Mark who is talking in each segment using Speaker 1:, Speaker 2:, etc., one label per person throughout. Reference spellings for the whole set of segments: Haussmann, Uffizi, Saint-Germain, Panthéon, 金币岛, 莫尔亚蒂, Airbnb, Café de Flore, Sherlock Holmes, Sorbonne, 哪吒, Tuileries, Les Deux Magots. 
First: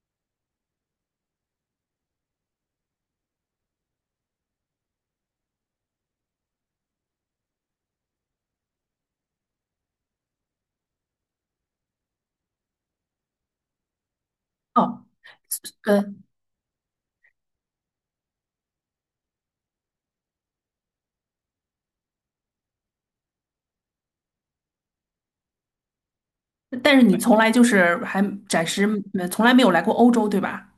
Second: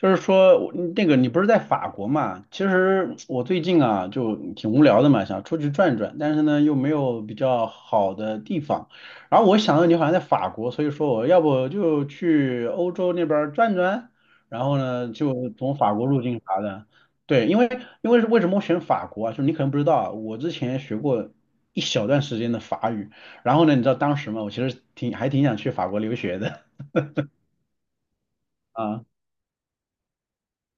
Speaker 1: 就是说，那个你不是在法国嘛？其实我最近啊就挺无聊的嘛，想出去转转，但是呢又没有比较好的地方。然后我想到你好像在法国，所以说我要不就去欧洲那边儿转转，然后
Speaker 2: 哦，
Speaker 1: 呢就从法国
Speaker 2: 呃，
Speaker 1: 入境啥的。对，因为是为什么我选法国啊？就是你可能不知道啊，我之前学过一小段时间的法语，然后呢，你知道当时嘛，我其实挺想去法国留学的
Speaker 2: 但是你从来就是还暂 时
Speaker 1: 啊。
Speaker 2: 从来没有来过欧洲，对吧？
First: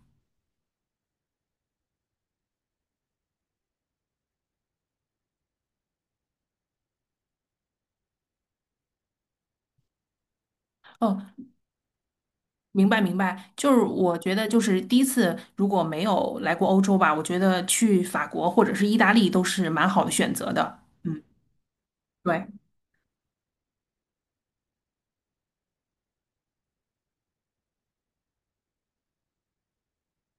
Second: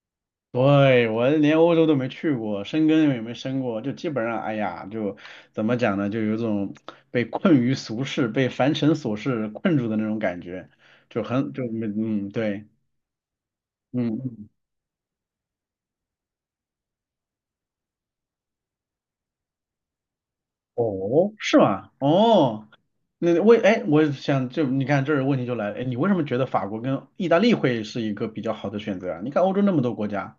Speaker 1: 对，我连欧洲都没去过，申根也没申过，就基本上，哎呀，就怎么讲呢，就有种被困于俗世、被凡尘琐事困住的那种感觉，
Speaker 2: 哦，
Speaker 1: 就很就没嗯对，
Speaker 2: 明白明白，就是
Speaker 1: 嗯
Speaker 2: 我觉得
Speaker 1: 嗯。
Speaker 2: 就是第一次如果没有来过欧洲吧，我觉得去法国或者是意大利都是蛮好的选择的。嗯，
Speaker 1: 哦，是吗？
Speaker 2: 对，
Speaker 1: 哦，哎，我想就你看这儿问题就来了，哎，你为什么觉得法国跟意大利会是一个比较好的选择啊？你看欧洲那么多国家，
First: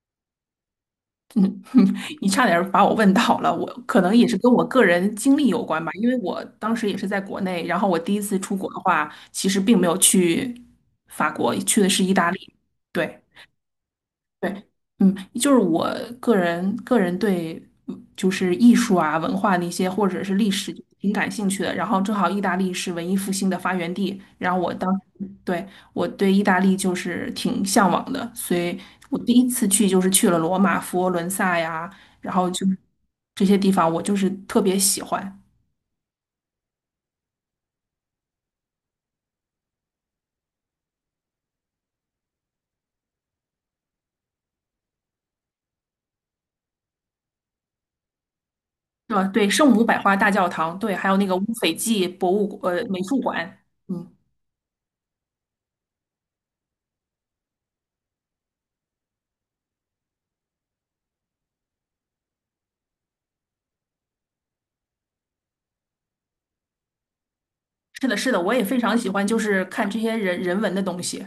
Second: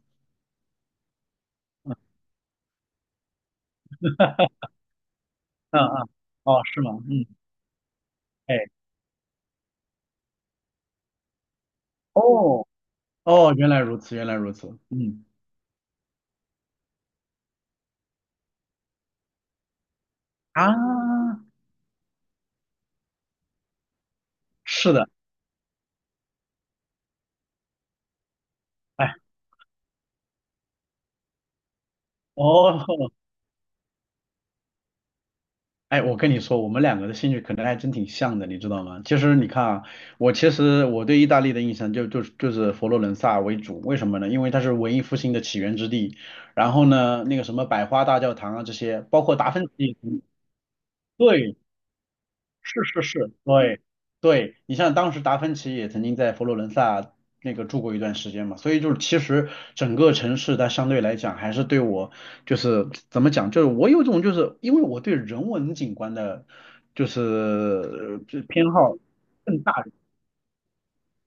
Speaker 2: 你差点儿把我问倒了，我可能也是跟我个人经历有
Speaker 1: 嗯
Speaker 2: 关吧，因
Speaker 1: 嗯，
Speaker 2: 为我
Speaker 1: 哦，
Speaker 2: 当
Speaker 1: 是
Speaker 2: 时
Speaker 1: 吗？
Speaker 2: 也是在
Speaker 1: 嗯，
Speaker 2: 国内，然后我第一次出
Speaker 1: 哎，
Speaker 2: 国的话，其实并没有去法国，去的是意大利。
Speaker 1: 哦
Speaker 2: 对。
Speaker 1: 哦，原来如此，原来如此，
Speaker 2: 对，嗯，
Speaker 1: 嗯
Speaker 2: 就是我个人对就是艺术啊、文化那些或者是历史挺感
Speaker 1: 啊，
Speaker 2: 兴趣的。然后正好意大利是文艺复兴的发源地，然后
Speaker 1: 是的。
Speaker 2: 我对意大利就是挺向往的，所以
Speaker 1: 哎，
Speaker 2: 我第一次去就是去了罗马、佛罗伦萨呀，然后就
Speaker 1: 哦，
Speaker 2: 这些地方我就是特别喜欢。
Speaker 1: 哎，我跟你说，我们两个的兴趣可能还真挺像的，你知道吗？其实你看啊，我其实我对意大利的印象就是佛罗伦萨为主，为什么呢？因为它是文艺复兴的起源之地，然后呢，那个什么百花大教堂啊这些，
Speaker 2: 对吧
Speaker 1: 包括
Speaker 2: 对，
Speaker 1: 达芬
Speaker 2: 圣母百
Speaker 1: 奇，
Speaker 2: 花大教堂，对，还有那个乌
Speaker 1: 对，
Speaker 2: 菲济
Speaker 1: 是
Speaker 2: 美
Speaker 1: 是
Speaker 2: 术
Speaker 1: 是，
Speaker 2: 馆，
Speaker 1: 对
Speaker 2: 嗯，
Speaker 1: 对，你像当时达芬奇也曾经在佛罗伦萨那个住过一段时间嘛，所以就是其实整个城市它相对来讲还是对我就是怎么讲，就是我有种就是因为我对人文景观的，就是
Speaker 2: 是的，是的，
Speaker 1: 就
Speaker 2: 我也
Speaker 1: 偏
Speaker 2: 非常
Speaker 1: 好。
Speaker 2: 喜欢就是看这些人文的东西。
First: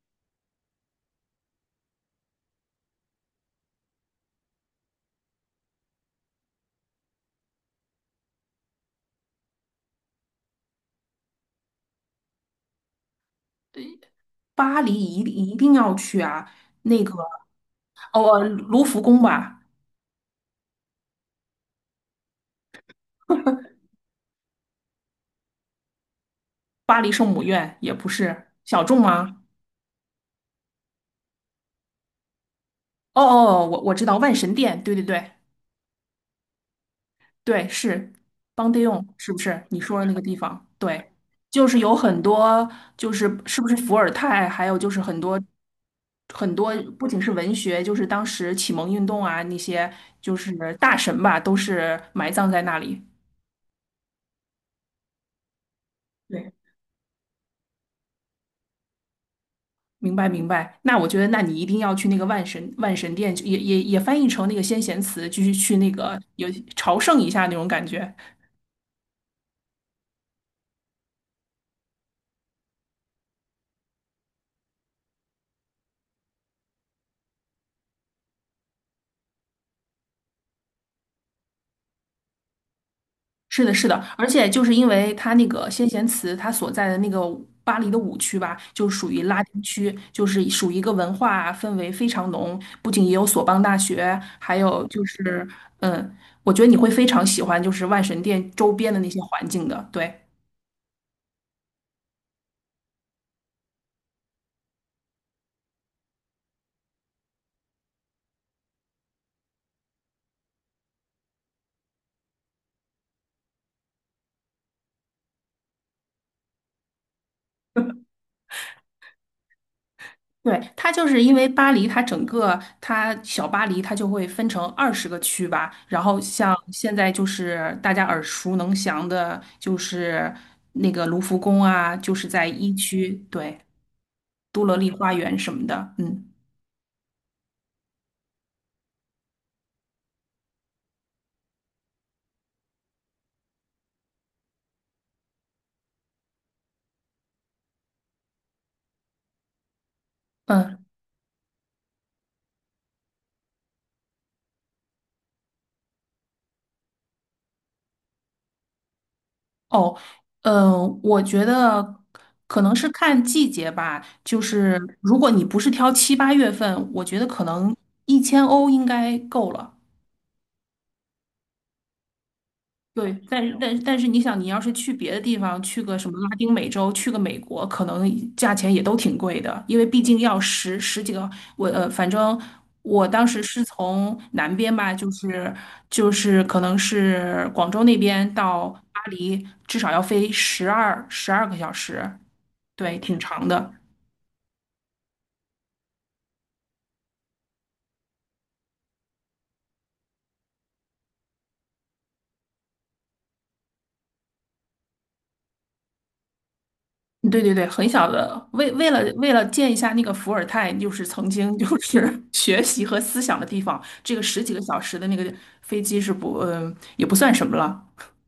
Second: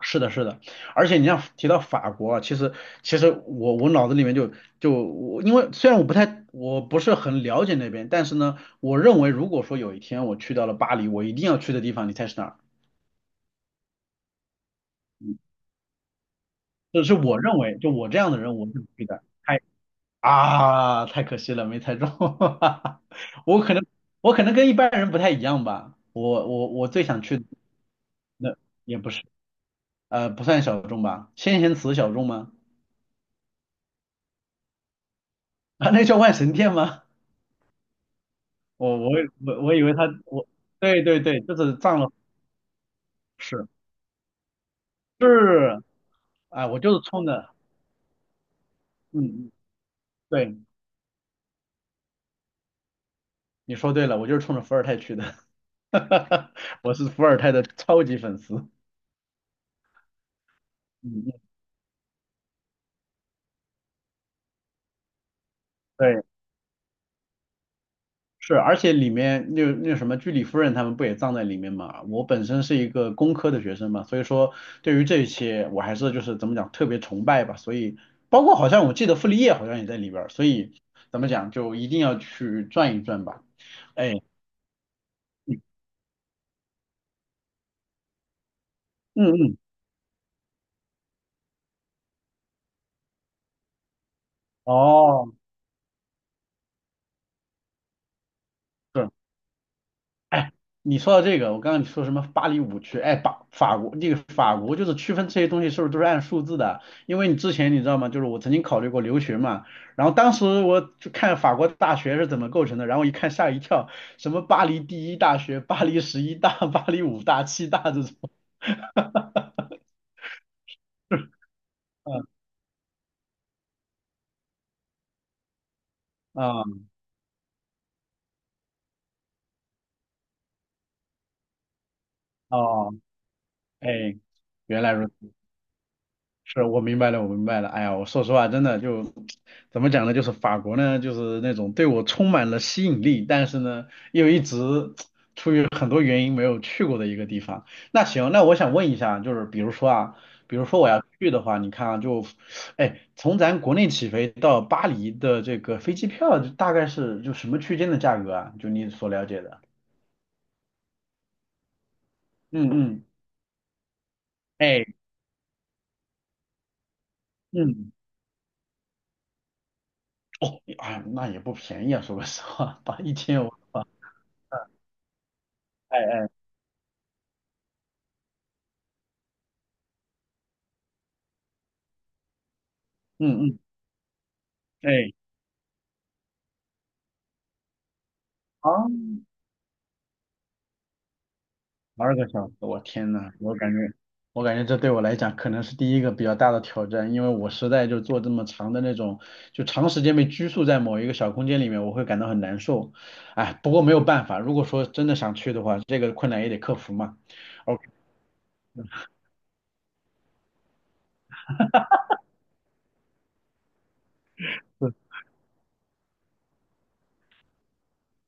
Speaker 1: 是的，是的，而且你像提到法国啊，其实我脑子里面就我，因为虽然我不太我不是很了解那边，但是呢，我认为如果说有一天我去到了巴黎，我一定要去的地方，你猜是哪儿？
Speaker 2: 对，巴黎一定要去啊！
Speaker 1: 这
Speaker 2: 那个，
Speaker 1: 是我认为，就我这
Speaker 2: 哦，
Speaker 1: 样的人，我是
Speaker 2: 卢
Speaker 1: 不
Speaker 2: 浮
Speaker 1: 去
Speaker 2: 宫
Speaker 1: 的。
Speaker 2: 吧，
Speaker 1: 啊，太可惜了，没猜中。我可能我可能跟一般人不太一样吧，我
Speaker 2: 巴
Speaker 1: 最
Speaker 2: 黎
Speaker 1: 想
Speaker 2: 圣
Speaker 1: 去
Speaker 2: 母
Speaker 1: 的。
Speaker 2: 院也不是
Speaker 1: 那
Speaker 2: 小
Speaker 1: 也
Speaker 2: 众
Speaker 1: 不是，
Speaker 2: 吗？
Speaker 1: 不算小众吧，先贤祠小众吗？
Speaker 2: 哦哦，哦我知道万神殿，对对对
Speaker 1: 啊，那叫万神殿吗？
Speaker 2: 对，是邦迪
Speaker 1: 我
Speaker 2: 用，
Speaker 1: 我
Speaker 2: 是不
Speaker 1: 我
Speaker 2: 是
Speaker 1: 我
Speaker 2: 你
Speaker 1: 以为
Speaker 2: 说
Speaker 1: 他。
Speaker 2: 的那个地方？
Speaker 1: 对
Speaker 2: 对，
Speaker 1: 对对，就
Speaker 2: 就
Speaker 1: 是
Speaker 2: 是有
Speaker 1: 藏了。
Speaker 2: 很多，就是是
Speaker 1: 是
Speaker 2: 不是伏尔泰，还有就是很多
Speaker 1: 是，
Speaker 2: 很
Speaker 1: 啊，
Speaker 2: 多，
Speaker 1: 我就是
Speaker 2: 不仅
Speaker 1: 冲
Speaker 2: 是
Speaker 1: 着
Speaker 2: 文学，就是当时启蒙运
Speaker 1: 嗯
Speaker 2: 动啊
Speaker 1: 嗯，
Speaker 2: 那些，就是
Speaker 1: 对，
Speaker 2: 大神吧，都是埋葬在那里。
Speaker 1: 你说对了，我就是冲着伏尔泰去的。哈哈，
Speaker 2: 对，
Speaker 1: 我是伏尔泰的超级粉丝，
Speaker 2: 明白明白，那我觉
Speaker 1: 嗯
Speaker 2: 得，那
Speaker 1: 嗯，
Speaker 2: 你一定要去那个万神殿，就也翻译成那个先贤祠，继续去那个
Speaker 1: 对，
Speaker 2: 有朝圣一下那种感觉。
Speaker 1: 是，而且里面那什么居里夫人他们不也葬在里面嘛？我本身是一个工科的学生嘛，所以说对于这些我还是就是怎么讲特别崇拜吧，所以包括好像我记得傅立叶好像也在里边儿，所以怎么讲就一定要去转一转吧，
Speaker 2: 是的，是的，
Speaker 1: 哎。
Speaker 2: 而且就是因为它那
Speaker 1: 嗯
Speaker 2: 个先贤祠，它所在的那个巴黎的五区吧，就属于拉
Speaker 1: 嗯，
Speaker 2: 丁区，就是属于一个文化氛围非常浓，不仅也有索邦大学，还有就
Speaker 1: 哦，
Speaker 2: 是，嗯，我觉得你会非常喜欢就是万神殿周边的那
Speaker 1: 是，
Speaker 2: 些环境的，对。
Speaker 1: 哎，你说到这个，我刚刚你说什么巴黎五区？哎，法国就是区分这些东西是不是都是按数字的？因为你之前你知道吗？就是我曾经考虑过留学嘛，然后当时我就看法国大学是怎么构成的，然后一看吓一跳，什么巴黎第一大学、巴黎十一大、巴黎五大、七大这 种。
Speaker 2: 对，它就是因为巴黎，它整
Speaker 1: 嗯
Speaker 2: 个它小巴黎，它就会分成20个区吧。然后像
Speaker 1: 嗯，
Speaker 2: 现在就是大家耳熟能详的，就是那个卢浮宫啊，就是在一
Speaker 1: 哦，
Speaker 2: 区，对，
Speaker 1: 哎，
Speaker 2: 都乐
Speaker 1: 原
Speaker 2: 丽
Speaker 1: 来如
Speaker 2: 花
Speaker 1: 此。
Speaker 2: 园什么的。嗯
Speaker 1: 是，我明白了，我明白了。哎呀，我说实话，真的就怎么讲呢？就是法国呢，就是那种对我充满了吸引力，但是呢，又一直出于很多原因没有去过的一个地方。那行，那我想问一下，就是比如说啊，比如说
Speaker 2: 嗯
Speaker 1: 我要去的话，你看啊，哎，从咱国内起飞到巴黎的这个飞机票，就大概是就什么区间的价格啊？就你所了解的？
Speaker 2: 哦，我觉得可
Speaker 1: 嗯
Speaker 2: 能是
Speaker 1: 嗯，
Speaker 2: 看季节吧。就是
Speaker 1: 哎，
Speaker 2: 如果你不是挑7、8月份，我觉得可能
Speaker 1: 嗯，
Speaker 2: 1000欧应该够了。
Speaker 1: 哦，哎，那也不便宜啊，说个实话，把
Speaker 2: 对，
Speaker 1: 一
Speaker 2: 但
Speaker 1: 千五，
Speaker 2: 但但是你想，你要是去别的地方，去个
Speaker 1: 哎
Speaker 2: 什么拉
Speaker 1: 哎，
Speaker 2: 丁美洲，去个美国，可能价钱也都挺贵的，因为毕竟要十几个，反正我当时
Speaker 1: 嗯嗯。
Speaker 2: 是从南边吧，就
Speaker 1: 哎，
Speaker 2: 是就是可能是广州那边到
Speaker 1: 啊，
Speaker 2: 巴黎，至少要飞十二个小
Speaker 1: 十
Speaker 2: 时，
Speaker 1: 二个小时，我
Speaker 2: 对，
Speaker 1: 天
Speaker 2: 挺
Speaker 1: 呐，
Speaker 2: 长
Speaker 1: 我感
Speaker 2: 的。
Speaker 1: 觉，我感觉这对我来讲可能是第一个比较大的挑战，因为我实在就做这么长的那种，就长时间被拘束在某一个小空间里面，我会感到很难受。哎，不过没有办法，如果说真的想去的话，这个困难也得克服嘛。
Speaker 2: 对对对，
Speaker 1: OK,
Speaker 2: 很小的，为了见一下那个伏尔泰，就是曾经就是 学习和思想的地方，这个十几个小时的
Speaker 1: 是，
Speaker 2: 那个飞机是不，嗯、也不算什么了，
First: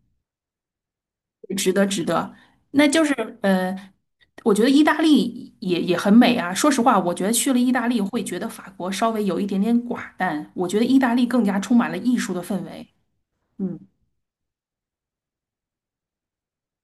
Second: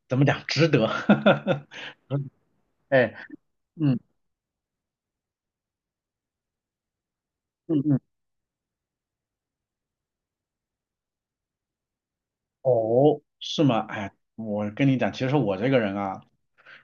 Speaker 1: 怎么讲，值得。哈哈，
Speaker 2: 值得值得。那就
Speaker 1: 哎，
Speaker 2: 是，呃，
Speaker 1: 嗯
Speaker 2: 我觉得意大利也很美啊。说实话，我觉得去了意
Speaker 1: 嗯
Speaker 2: 大利
Speaker 1: 嗯，
Speaker 2: 会觉得法国稍微有一点点寡淡，我觉得意大利更加充满了艺术的氛围。
Speaker 1: 哦，是
Speaker 2: 嗯，
Speaker 1: 吗？哎，我跟你讲，其实我这个人啊。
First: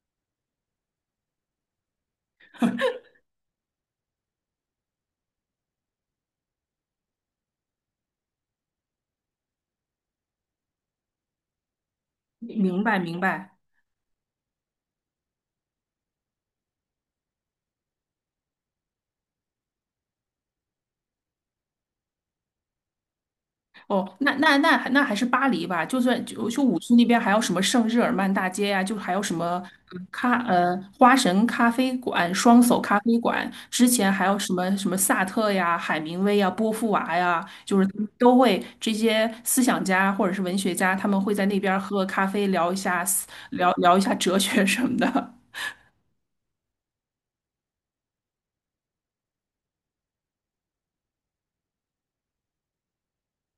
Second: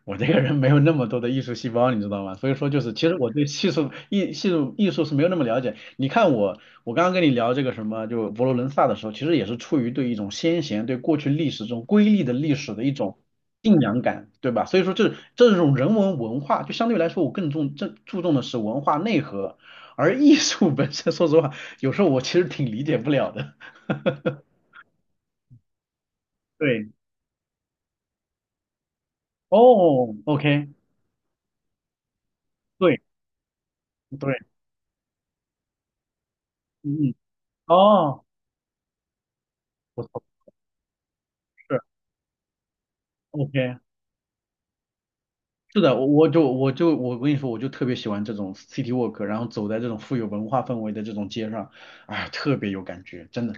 Speaker 1: 我这个人没有那么多的艺术细胞，你知道吗？所以说就是，其实我对艺术艺系术艺术是没有那么了解。你看我，我刚刚跟你聊这个什么，就佛罗伦萨的时候，其实也是出于对一种先贤、对过去历史这种瑰丽的历史
Speaker 2: 明
Speaker 1: 的一
Speaker 2: 白明
Speaker 1: 种
Speaker 2: 白。
Speaker 1: 敬仰感，对吧？所以说这种人文文化，就相对来说我更重这注重的是文化内核，而艺术本身，说实话，有时候我其实挺理解不了的。
Speaker 2: 哦，那还是巴黎吧，就算就五
Speaker 1: 对，
Speaker 2: 区那边还有什么圣日耳曼大街呀、就还有什么嗯
Speaker 1: 哦
Speaker 2: 咖
Speaker 1: ，OK,
Speaker 2: 呃花神咖啡馆、双叟咖
Speaker 1: 对
Speaker 2: 啡馆，之前还
Speaker 1: 对，
Speaker 2: 有什么什么萨特呀、海明威呀、波伏
Speaker 1: 嗯，
Speaker 2: 娃
Speaker 1: 嗯，
Speaker 2: 呀，就是他们
Speaker 1: 哦，
Speaker 2: 都会这些思想
Speaker 1: 不
Speaker 2: 家
Speaker 1: 错，
Speaker 2: 或者是文学家，他们会在那边
Speaker 1: 是，
Speaker 2: 喝个咖啡，聊
Speaker 1: OK。
Speaker 2: 聊一下哲学什么的。
Speaker 1: 是的，我跟你说，我就特别喜欢这种 city walk,然后走在这种富有文化氛围的这种街上，哎，特别有感觉，真的，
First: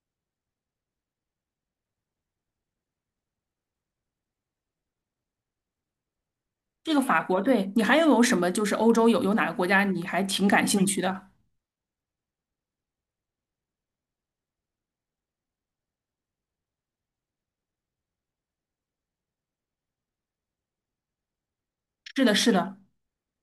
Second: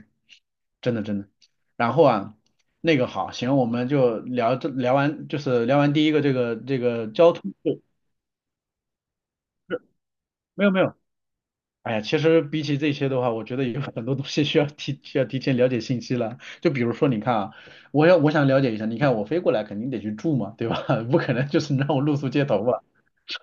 Speaker 1: 真的真的。然后啊，那个好，行，我们就聊完，就是聊完第一个这个这
Speaker 2: 这个
Speaker 1: 个
Speaker 2: 法
Speaker 1: 交
Speaker 2: 国，
Speaker 1: 通，
Speaker 2: 对，你
Speaker 1: 不
Speaker 2: 还有什么就是欧洲有哪个国
Speaker 1: 是
Speaker 2: 家你还挺
Speaker 1: 没
Speaker 2: 感
Speaker 1: 有没
Speaker 2: 兴
Speaker 1: 有，
Speaker 2: 趣的？
Speaker 1: 哎呀，其实比起这些的话，我觉得有很多东西需要提前了解信息了。就比如说，你看啊，我想了解一下，你看我飞过来肯定得去住嘛，对吧？不可能就是让我露
Speaker 2: 是
Speaker 1: 宿
Speaker 2: 的，
Speaker 1: 街
Speaker 2: 是
Speaker 1: 头
Speaker 2: 的。
Speaker 1: 吧。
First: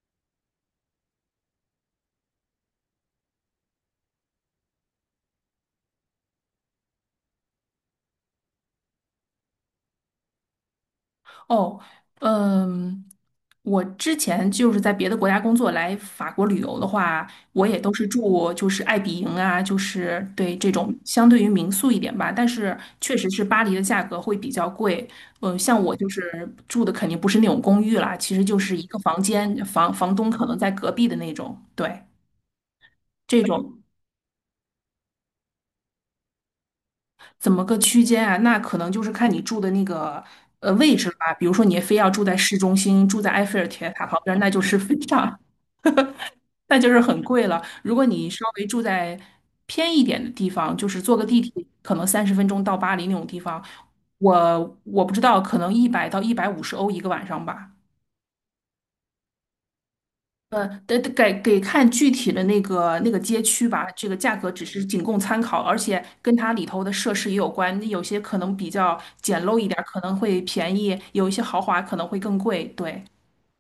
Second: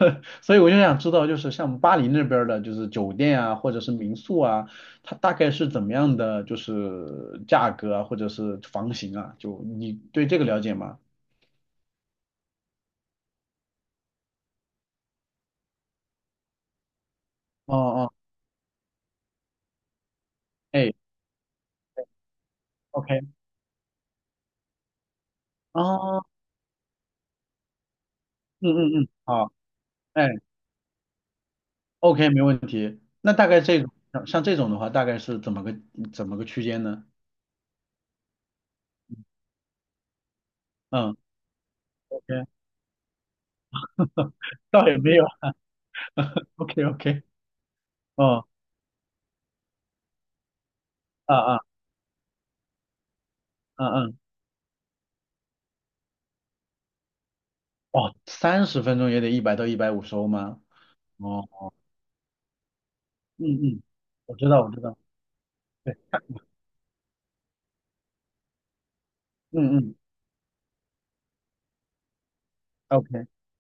Speaker 1: 所以我就想知道，就是像巴黎那边儿的，就是酒店啊，或者是民宿啊，它大概是怎么样的，就是价格啊，或者是房型啊，就你对这个了解吗？
Speaker 2: 哦，嗯，我之前就是在别的国家工作，来法国旅游的话，我
Speaker 1: 哦
Speaker 2: 也都是
Speaker 1: 哦，
Speaker 2: 住就是爱比营啊，就是对这
Speaker 1: 哎
Speaker 2: 种相对于民宿一点吧，但是确
Speaker 1: ，OK,
Speaker 2: 实是巴黎的价格会比较贵。嗯，像我就
Speaker 1: 哦，
Speaker 2: 是住的肯定不是那种公寓啦，其实就
Speaker 1: 嗯
Speaker 2: 是一个
Speaker 1: 嗯嗯，
Speaker 2: 房
Speaker 1: 好，
Speaker 2: 间，房房
Speaker 1: 哎
Speaker 2: 东可能在隔壁的那种。对，
Speaker 1: ，OK,没问题。那
Speaker 2: 这
Speaker 1: 大概这
Speaker 2: 种
Speaker 1: 种像这种的话，大概是怎么个区间呢？
Speaker 2: 怎么个区间啊？那可能就是看你住的那个。呃，位置
Speaker 1: 嗯
Speaker 2: 吧，比如说你非要住在
Speaker 1: ，OK,
Speaker 2: 市中心，住在埃菲尔铁塔旁 边，那就是
Speaker 1: 倒
Speaker 2: 非
Speaker 1: 也没有
Speaker 2: 常 那
Speaker 1: ，OK
Speaker 2: 就是很
Speaker 1: OK,
Speaker 2: 贵了。如果你稍
Speaker 1: 哦，
Speaker 2: 微住在偏一点的地方，就是坐个
Speaker 1: 啊
Speaker 2: 地
Speaker 1: 啊，
Speaker 2: 铁，可能30分钟到巴黎那种地方，
Speaker 1: 嗯嗯，
Speaker 2: 我不知道，可能100到150欧一个晚上吧。
Speaker 1: 哦，30分钟也得100到150欧吗？
Speaker 2: 呃，得
Speaker 1: 哦，
Speaker 2: 看具体的那个街
Speaker 1: 嗯
Speaker 2: 区
Speaker 1: 嗯，
Speaker 2: 吧，这个价
Speaker 1: 我知
Speaker 2: 格
Speaker 1: 道，
Speaker 2: 只
Speaker 1: 我知
Speaker 2: 是
Speaker 1: 道，
Speaker 2: 仅供参考，而
Speaker 1: 对，
Speaker 2: 且跟它里头的设施也有关，有些可能比较简陋一
Speaker 1: 嗯
Speaker 2: 点儿，
Speaker 1: 嗯。
Speaker 2: 可能会便宜，有一些豪华可能会更贵。对，
Speaker 1: OK,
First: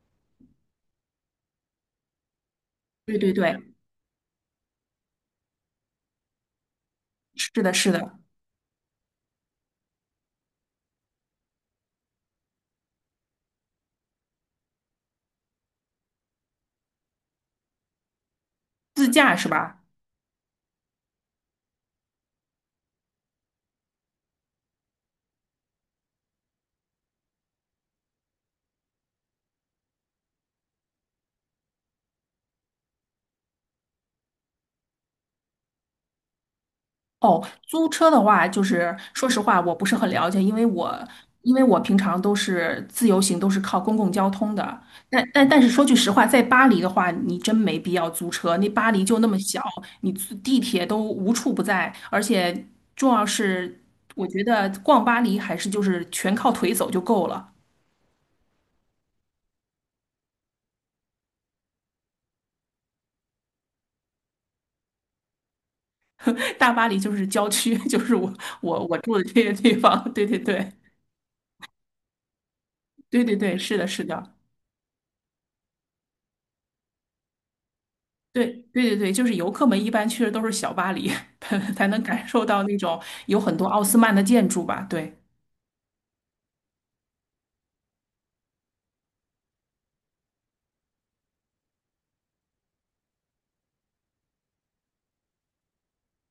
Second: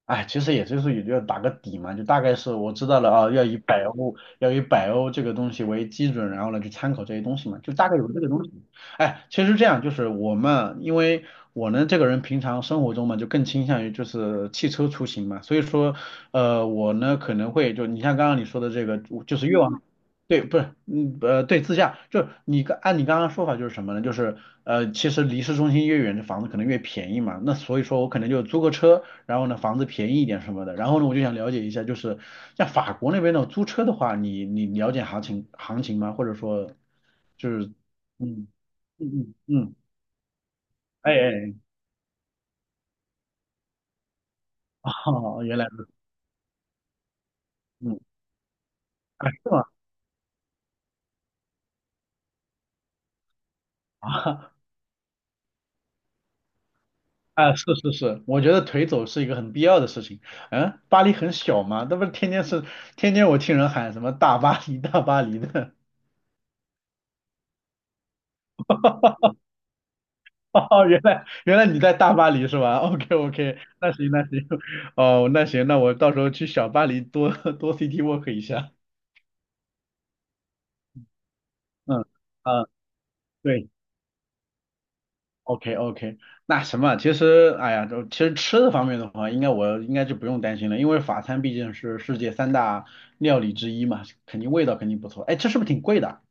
Speaker 1: 哎，其实也就打个底嘛，就大概是我知道了
Speaker 2: 对对
Speaker 1: 啊，要以
Speaker 2: 对，
Speaker 1: 百欧要以百欧这个东西为基准，然后呢去参考这些东西嘛，
Speaker 2: 是
Speaker 1: 就
Speaker 2: 的，
Speaker 1: 大
Speaker 2: 是
Speaker 1: 概有
Speaker 2: 的，
Speaker 1: 这个东西。哎，其实这样就是我们，因为我呢这个人平常生活中嘛，就更倾向于就是汽车出行嘛，所以说我呢可能会就你像刚刚你说的这个，
Speaker 2: 自驾
Speaker 1: 就
Speaker 2: 是
Speaker 1: 是越
Speaker 2: 吧？
Speaker 1: 往对，不是，嗯，对，自驾，就是你你刚刚说法就是什么呢？就是其实离市中心越远的房子可能越便宜嘛，那所以说我可能就租个车，然后呢，房子便宜一点什么的。然后呢，我就想了解一下，就是像法国那边的租车的话，你了解行情吗？或者说，
Speaker 2: 哦，
Speaker 1: 就是，
Speaker 2: 租车的话，
Speaker 1: 嗯
Speaker 2: 就是
Speaker 1: 嗯
Speaker 2: 说
Speaker 1: 嗯
Speaker 2: 实话，我
Speaker 1: 嗯，
Speaker 2: 不是很了解，因为我
Speaker 1: 哎
Speaker 2: 因
Speaker 1: 哎，
Speaker 2: 为我平常都是自由行，都是靠公共交通的。
Speaker 1: 哎
Speaker 2: 但
Speaker 1: 哦，
Speaker 2: 但
Speaker 1: 原
Speaker 2: 但
Speaker 1: 来
Speaker 2: 是
Speaker 1: 如
Speaker 2: 说
Speaker 1: 此，
Speaker 2: 句实话，在巴黎的话，你真没必要
Speaker 1: 嗯，
Speaker 2: 租车。那巴黎就那
Speaker 1: 啊
Speaker 2: 么
Speaker 1: 是
Speaker 2: 小，
Speaker 1: 吗？
Speaker 2: 你租地铁都无处不在，而且重要是，我觉
Speaker 1: 啊
Speaker 2: 得逛巴黎还是就是全靠腿走就够了。
Speaker 1: 啊，是是是，我觉得腿走是一个很必要的事情。嗯，巴黎很小嘛，那不是天天是天天我听人喊什么大巴黎大巴黎的。
Speaker 2: 大巴黎就是郊区，就是我住的这些地方。对对 对
Speaker 1: 哦，原来原来你在大巴黎是吧？OK
Speaker 2: 对对对，
Speaker 1: OK,
Speaker 2: 是的，
Speaker 1: 那
Speaker 2: 是
Speaker 1: 行那
Speaker 2: 的。
Speaker 1: 行，哦，那行，那我到时候去小巴黎多多 city walk 一
Speaker 2: 对
Speaker 1: 下。
Speaker 2: 对对对，就是游客们一般去的都是小巴黎，才能
Speaker 1: 嗯
Speaker 2: 感受到
Speaker 1: 嗯，
Speaker 2: 那种有很多
Speaker 1: 对
Speaker 2: 奥斯曼的建筑吧？对，
Speaker 1: ，OK OK,那什么，其实哎呀，就其实吃的方面的话，我应该就不用担心了，因为法餐毕竟是世界三大料理之一嘛，肯定味道肯定不错。哎，这是不是挺贵的？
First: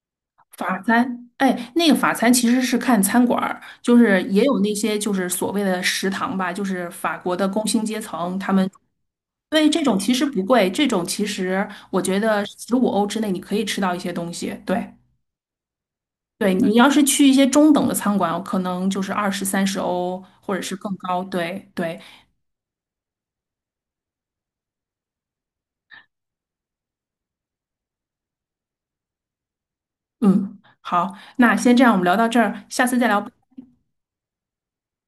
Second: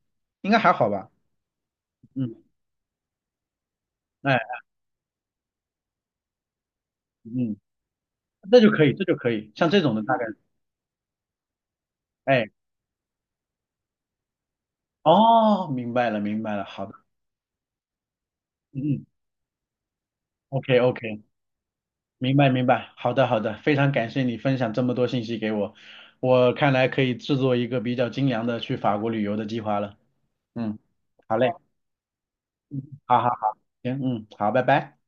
Speaker 1: 应该还
Speaker 2: 法
Speaker 1: 好吧？
Speaker 2: 餐，哎，那个法餐
Speaker 1: 嗯，
Speaker 2: 其实是看餐馆儿，就是
Speaker 1: 哎，
Speaker 2: 也有那些就是所谓的食堂吧，就是法国的
Speaker 1: 嗯，
Speaker 2: 工薪阶层他
Speaker 1: 那
Speaker 2: 们。
Speaker 1: 就可以，这就可以，
Speaker 2: 对，
Speaker 1: 像这
Speaker 2: 这
Speaker 1: 种
Speaker 2: 种
Speaker 1: 的
Speaker 2: 其
Speaker 1: 大
Speaker 2: 实
Speaker 1: 概，
Speaker 2: 不贵，这种其实我觉得
Speaker 1: 哎，
Speaker 2: 15欧之内你可以吃到一些东西。对，
Speaker 1: 哦，明白了明
Speaker 2: 对
Speaker 1: 白了，
Speaker 2: 你
Speaker 1: 好
Speaker 2: 要
Speaker 1: 的，
Speaker 2: 是去一些中等的餐馆，可
Speaker 1: 嗯
Speaker 2: 能就
Speaker 1: 嗯
Speaker 2: 是20、30欧或者是
Speaker 1: ，OK
Speaker 2: 更高。
Speaker 1: OK。
Speaker 2: 对对，
Speaker 1: 明白明白，好的好的，非常感谢你分享这么多信息给我，我看来可以制作一个比较精良的去法国旅游的计划了。
Speaker 2: 嗯，
Speaker 1: 嗯，
Speaker 2: 好，
Speaker 1: 好嘞，
Speaker 2: 那先这样，我们聊到这儿，下次再
Speaker 1: 好
Speaker 2: 聊。
Speaker 1: 好，行，嗯，好，拜拜。